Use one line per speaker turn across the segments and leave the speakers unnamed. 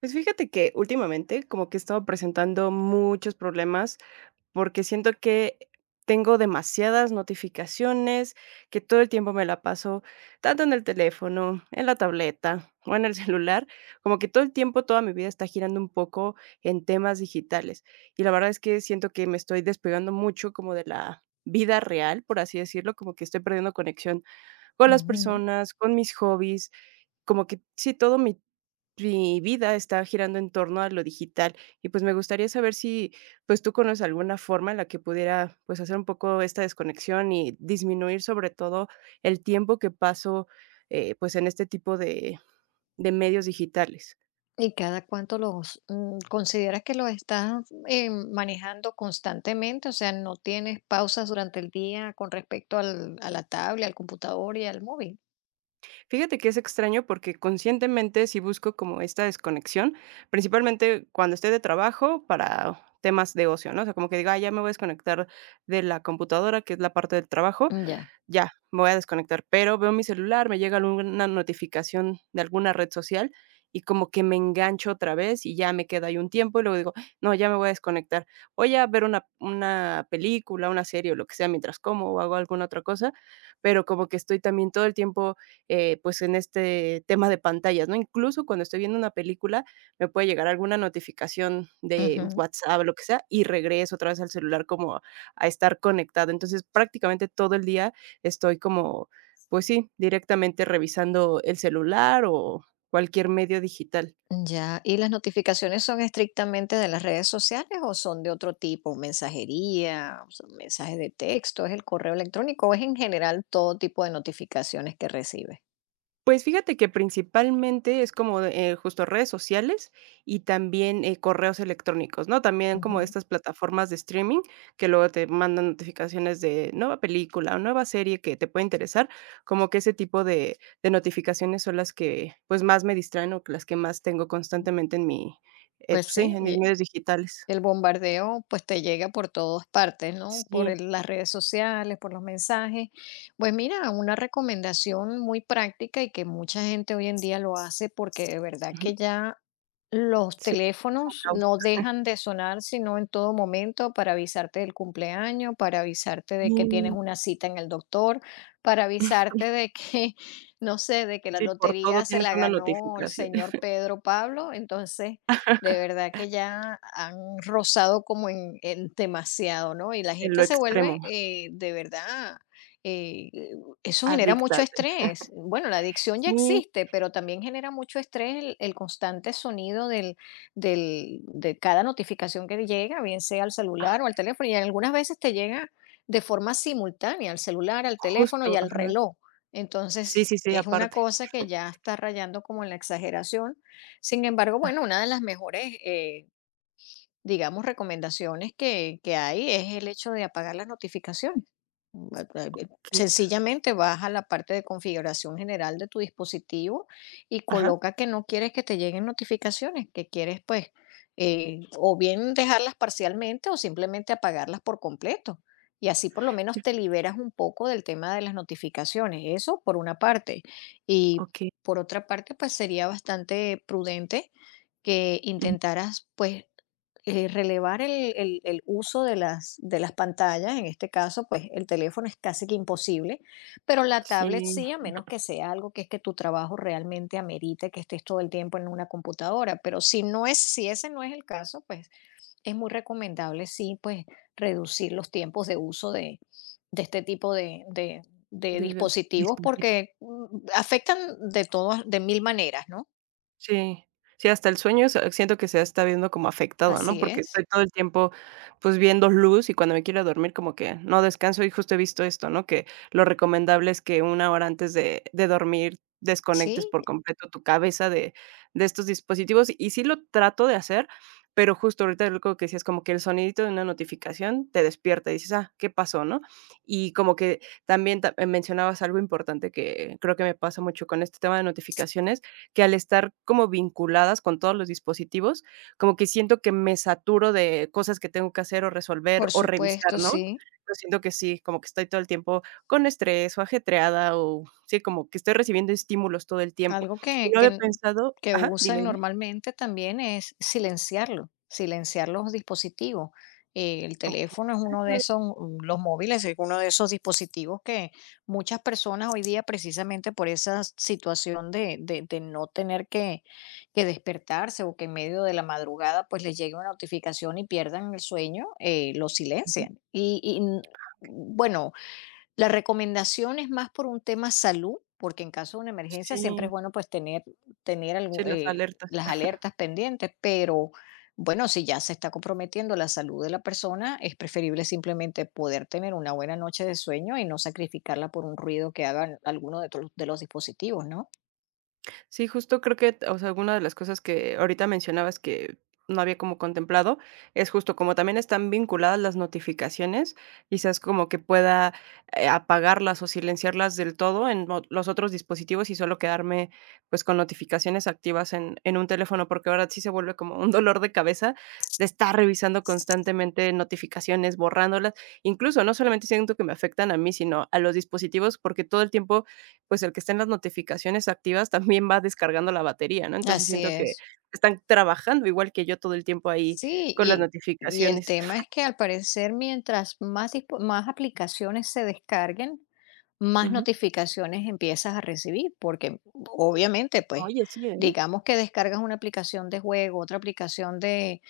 Pues fíjate que últimamente como que he estado presentando muchos problemas porque siento que tengo demasiadas notificaciones, que todo el tiempo me la paso tanto en el teléfono, en la tableta o en el celular, como que todo el tiempo, toda mi vida está girando un poco en temas digitales. Y la verdad es que siento que me estoy despegando mucho como de la vida real, por así decirlo, como que estoy perdiendo conexión con las
Ujú.
personas, con mis hobbies, como que sí, todo mi vida está girando en torno a lo digital y, pues, me gustaría saber si, pues, tú conoces alguna forma en la que pudiera, pues, hacer un poco esta desconexión y disminuir, sobre todo, el tiempo que paso, pues, en este tipo de medios digitales.
¿Y cada cuánto los consideras que los estás manejando constantemente? O sea, ¿no tienes pausas durante el día con respecto a la tablet, al computador y al móvil?
Fíjate que es extraño porque conscientemente si busco como esta desconexión, principalmente cuando estoy de trabajo para temas de ocio, ¿no? O sea, como que digo: "Ay, ya me voy a desconectar de la computadora", que es la parte del trabajo,
Ya.
ya, me voy a desconectar, pero veo mi celular, me llega alguna notificación de alguna red social y como que me engancho otra vez y ya me queda ahí un tiempo y luego digo: "No, ya me voy a desconectar". Voy a ver una película, una serie o lo que sea mientras como o hago alguna otra cosa, pero como que estoy también todo el tiempo, pues, en este tema de pantallas, ¿no? Incluso cuando estoy viendo una película, me puede llegar alguna notificación de
Ujú.
WhatsApp, lo que sea, y regreso otra vez al celular como a estar conectado. Entonces, prácticamente todo el día estoy como, pues sí, directamente revisando el celular o cualquier medio digital.
Ya. ¿Y las notificaciones son estrictamente de las redes sociales o son de otro tipo? ¿Mensajería? ¿Son mensajes de texto? ¿Es el correo electrónico? ¿O es en general todo tipo de notificaciones que recibes?
Pues fíjate que principalmente es como de, justo redes sociales y también correos electrónicos, ¿no? También como
Ujú.
estas plataformas de streaming que luego te mandan notificaciones de nueva película o nueva serie que te puede interesar, como que ese tipo de notificaciones son las que pues más me distraen o que las que más tengo constantemente en mi,
Pues
pues, sí,
sí,
en mis medios digitales.
el bombardeo, pues, te llega por todas partes, ¿no? Por
Sí.
el las redes sociales, por los mensajes. Pues mira, una recomendación muy práctica y que mucha gente hoy en día lo hace porque de verdad que ya los
Sí, es un
teléfonos
caos.
no dejan de sonar, sino en todo momento, para avisarte del cumpleaños, para avisarte de que tienes
Sí,
una cita en el doctor, para avisarte de que, no sé, de que la
sí, por todo
lotería se
tienes
la
una
ganó el
notificación.
señor Pedro Pablo. Entonces, de verdad que ya han rozado como en demasiado, ¿no? Y la
En
gente
lo
se vuelve
extremo,
de verdad, eh, eso genera
adicta.
mucho estrés. Bueno, la adicción ya
Sí,
existe, pero también genera mucho estrés el constante sonido del de cada notificación que llega, bien sea al celular o al teléfono, y algunas veces te llega de forma simultánea al celular, al teléfono y
justo,
al
ajá.
reloj.
Sí,
Entonces,
sí, sí,
es una
aparte.
cosa que ya está rayando como en la exageración. Sin embargo, bueno, una de las mejores, digamos, recomendaciones que hay es el hecho de apagar las notificaciones. Ba- ba- ba-
Aquí
Sencillamente vas a la parte de configuración general de tu dispositivo y
ajá,
coloca que no quieres que te lleguen notificaciones, que quieres, pues, o bien dejarlas parcialmente o simplemente apagarlas por completo. Y así por lo menos
sí,
te liberas un poco del tema de las notificaciones. Eso por una parte. Y
okey.
por otra parte, pues sería bastante prudente que
Ujú.
intentaras, pues, relevar el el uso de las pantallas. En este caso, pues el teléfono es casi que imposible, pero la tablet
Sí,
sí, a menos que sea algo que es que tu trabajo realmente amerite que estés todo el tiempo en una computadora, pero si no es, si ese no es el caso, pues es muy recomendable, sí, pues reducir los tiempos de uso de este tipo de de
de
dispositivos
dispositivos.
porque afectan de todas, de mil maneras, ¿no?
Sí. Sí, hasta el sueño es, siento que se está viendo como afectado, ¿no?
Así
Porque
es.
estoy todo el tiempo, pues, viendo luz y cuando me quiero dormir como que no descanso y justo he visto esto, ¿no? Que lo recomendable es que una hora antes de dormir desconectes
Sí,
por completo tu cabeza de estos dispositivos, y sí lo trato de hacer, pero justo ahorita algo que decías, como que el sonidito de una notificación te despierta y dices: "Ah, ¿qué pasó?", ¿no? Y como que también ta mencionabas algo importante que creo que me pasa mucho con este tema de notificaciones, que al estar como vinculadas con todos los dispositivos, como que siento que me saturo de cosas que tengo que hacer o resolver
por
o
supuesto,
revisar, ¿no?
sí.
Yo siento que sí, como que estoy todo el tiempo con estrés o ajetreada o sí, como que estoy recibiendo estímulos todo el tiempo.
Algo
Y no había pensado,
que
ajá, dime,
usan
dime.
normalmente también es silenciarlo, silenciar los dispositivos. El
Okey.
teléfono es
Ah,
uno de
suena
esos,
bien.
mm, los móviles es uno de esos dispositivos que muchas personas hoy día, precisamente por esa situación de de no tener que despertarse o que en medio de la madrugada pues les llegue una notificación y pierdan el sueño, lo
Ujú.
silencian. Bueno, la recomendación es más por un tema salud, porque en caso de una emergencia siempre es
Sí,
bueno, pues, tener tener
sí,
algu
las alertas.
las alertas pendientes, pero bueno, si ya se está comprometiendo la salud de la persona, es preferible simplemente poder tener una buena noche de sueño y no sacrificarla por un ruido que hagan alguno de tus de los dispositivos, ¿no?
Sí, justo creo que, o sea, alguna de las cosas que ahorita mencionabas que no había como contemplado, es justo como también están vinculadas las notificaciones, quizás como que pueda, apagarlas o silenciarlas del todo en los otros dispositivos y solo quedarme pues con notificaciones activas en un teléfono, porque ahora sí se vuelve como un dolor de cabeza de estar revisando constantemente notificaciones, borrándolas. Incluso no solamente siento que me afectan a mí, sino a los dispositivos, porque todo el tiempo, pues, el que estén las notificaciones activas también va descargando la batería, ¿no? Entonces,
Así
siento que
es.
están trabajando igual que yo todo el tiempo ahí
Sí,
con las
y, y el
notificaciones.
tema es que al parecer mientras más, dispo- más aplicaciones se descarguen, más
Ujú.
notificaciones empiezas a recibir, porque obviamente, pues,
Oye, sí, ¿eh?
digamos que descargas una aplicación de juego, otra aplicación de,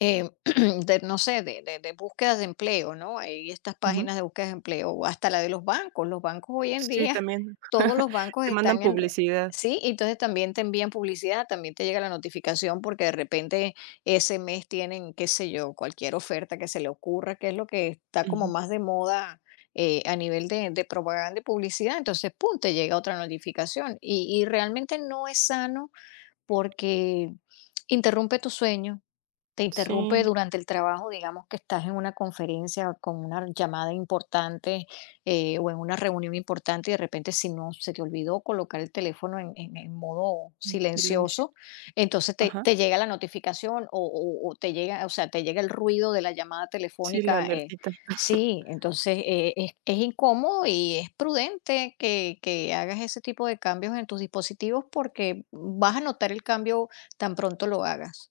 eh, de, no sé, de búsquedas de empleo, ¿no? Hay estas
Ujú.
páginas de búsquedas de empleo, o hasta la de los bancos. Los bancos hoy en
Sí,
día,
también.
todos los bancos
Te mandan
están en... re-
publicidad.
Sí, y entonces también te envían publicidad, también te llega la notificación porque de repente ese mes tienen, qué sé yo, cualquier oferta que se le ocurra, que es lo que está como
Ujú.
más de moda a nivel de propaganda y publicidad. Entonces, pum, te llega otra notificación. Y realmente no es sano porque interrumpe tu sueño, te interrumpe
Sí,
durante el trabajo, digamos que estás en una conferencia con una llamada importante o en una reunión importante y de repente si no se te olvidó colocar el teléfono en, en en modo
en silencio.
silencioso, entonces
Ajá.
te llega la notificación o o te llega, o sea, te llega el ruido de la llamada
Sí, la
telefónica. Eh,
alertita.
sí, entonces es incómodo y es prudente que hagas ese tipo de cambios en tus dispositivos porque vas a notar el cambio tan pronto lo hagas.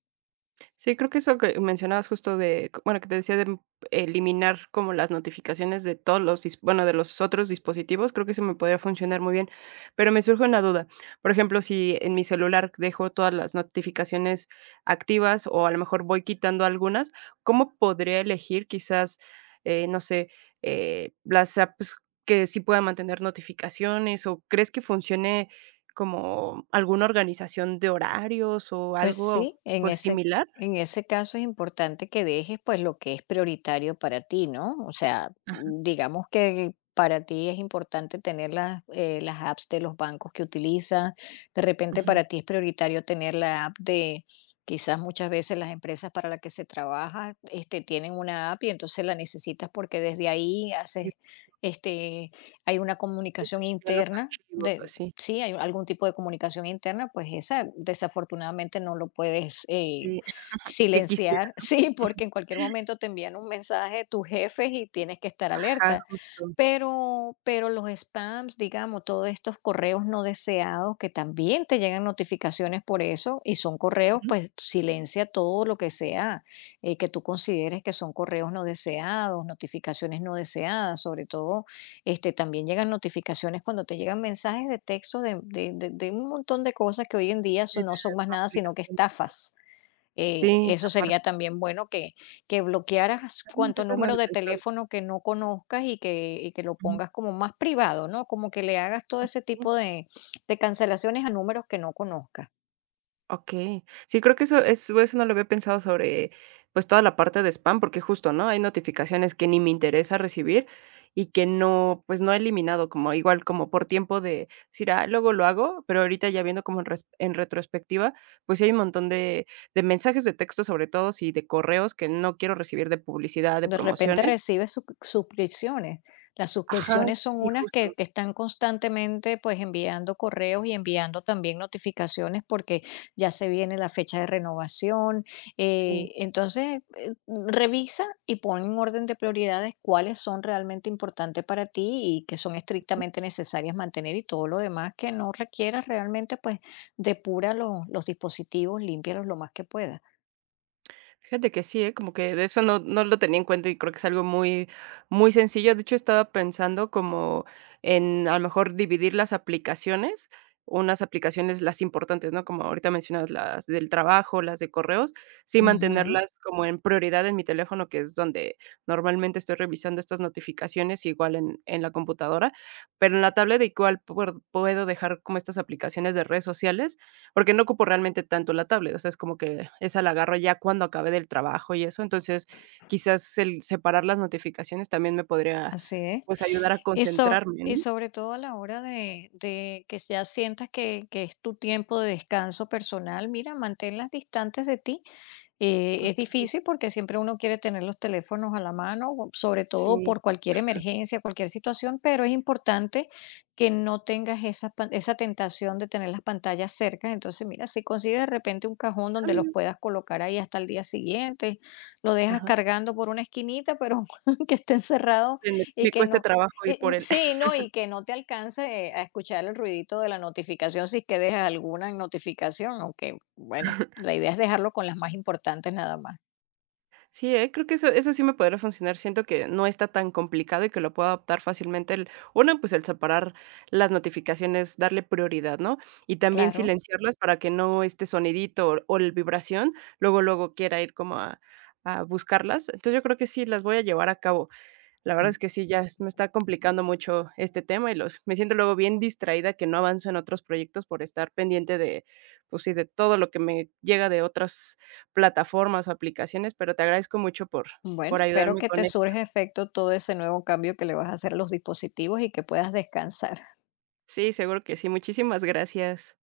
Sí, creo que eso que mencionabas justo de, c bueno, que te decía de eliminar como las notificaciones de todos los dis bueno, de los otros dispositivos, creo que eso me podría funcionar muy bien. Pero me surge una duda, por ejemplo, si en mi celular dejo todas las notificaciones activas o a lo mejor voy quitando algunas, ¿cómo podría elegir quizás, no sé, las apps que sí puedan mantener notificaciones? ¿O crees que funcione como alguna organización de horarios o
Pues
algo,
sí,
pues, similar?
en ese caso es importante que dejes pues lo que es prioritario para ti, ¿no? O sea,
Ajá,
digamos que para ti es importante tener las apps de los bancos que utilizas. De repente
ujú.
para ti es prioritario tener la app de, quizás muchas veces las empresas para las que se trabaja, este, tienen una app y entonces la necesitas porque desde ahí haces,
Sí,
este, hay una
se
comunicación
envían los
interna.
archivos o
De
así.
Sí, hay algún tipo de comunicación interna, pues esa desafortunadamente no lo puedes
Sí, que
silenciar,
quisieran.
sí,
Ujú.
porque en cualquier momento te envían un mensaje de tus jefes y tienes que estar
Ajá,
alerta.
justo.
Pero los spams, digamos, todos estos correos no deseados que también te llegan notificaciones por eso y son correos,
Ujú.
pues silencia todo lo que sea que tú consideres que son correos no deseados, notificaciones no deseadas, sobre todo este, también llegan notificaciones cuando te llegan mensajes de texto de un montón de cosas que hoy en día
Sí,
son- no son
de
más
tu
nada sino que
aplicacioncita.
estafas.
Sí,
Eso
aparte,
sería también bueno que bloquearas
también
cuanto
eso no lo
número
había
de
pensado.
teléfono que no conozcas y que lo
Ujú.
pongas como más privado, ¿no? Como que le hagas todo ese
Sí.
tipo de cancelaciones a números que no conozcas.
Okey. Sí, creo que eso no lo había pensado sobre, pues, toda la parte de spam, porque justo, ¿no? Hay notificaciones que ni me interesa recibir y que no, pues, no he eliminado, como igual, como por tiempo de decir: "Ah, luego lo hago", pero ahorita ya viendo como en res en retrospectiva, pues, sí hay un montón de mensajes de texto, sobre todo, sí, de correos que no quiero recibir de publicidad, de
De repente
promociones.
recibes sub suscripciones. Las
Ajá,
suscripciones son
sí,
unas
justo,
que están constantemente, pues, enviando correos y enviando también notificaciones, porque ya se viene la fecha de renovación.
sí.
Entonces, revisa y pon en orden de prioridades cuáles son realmente importantes para ti y que son estrictamente necesarias mantener, y todo lo demás que no requieras realmente, pues, depura los dispositivos, límpialos lo más que puedas.
Fíjate que sí, ¿eh? Como que de eso no, no lo tenía en cuenta y creo que es algo muy, muy sencillo. De hecho, estaba pensando como en a lo mejor dividir las aplicaciones, unas aplicaciones las importantes, ¿no? Como ahorita mencionas las del trabajo, las de correos, sí
Ujú.
mantenerlas como en prioridad en mi teléfono, que es donde normalmente estoy revisando estas notificaciones, igual en la computadora, pero en la tablet igual puedo dejar como estas aplicaciones de redes sociales porque no ocupo realmente tanto la tablet, o sea, es como que esa la agarro ya cuando acabe del trabajo y eso. Entonces, quizás el separar las notificaciones también me podría,
Así es.
pues, ayudar a
Y, so-
concentrarme,
y
¿no?
sobre todo a la hora de que ya sientas que es tu tiempo de descanso personal, mira, manténlas distantes de ti. Es
Okey.
difícil porque siempre uno quiere tener los teléfonos a la mano, o sobre todo
Sí.
por cualquier emergencia, cualquier situación, pero es importante que no tengas esa, pan- esa tentación de tener las pantallas cerca. Entonces, mira, si consigues de repente un cajón
Ah,
donde los
mira.
puedas colocar ahí hasta el día siguiente, lo dejas
Ajá.
cargando por una esquinita, pero que esté encerrado
Que me
y
me
que
cueste
no.
trabajo ir por el.
Y que no te alcance a escuchar el ruidito de la notificación si es que dejas alguna en notificación, aunque bueno, la idea es dejarlo con las más importantes nada más.
Sí, creo que eso sí me podría funcionar. Siento que no está tan complicado y que lo puedo adaptar fácilmente. El una, pues, el separar las notificaciones, darle prioridad, ¿no? Y también
Claro.
silenciarlas para que no este sonidito o el vibración, luego, luego quiera ir como a buscarlas. Entonces, yo creo que sí las voy a llevar a cabo. La verdad
Mm,
es que sí, ya es me está complicando mucho este tema y los me siento luego bien distraída que no avanzo en otros proyectos por estar pendiente de, pues sí, de todo lo que me llega de otras plataformas o aplicaciones, pero te agradezco mucho
bueno,
por
espero
ayudarme
que te
con esto.
surja efecto todo ese nuevo cambio que le vas a hacer a los dispositivos y que puedas descansar.
Sí, seguro que sí. Muchísimas gracias.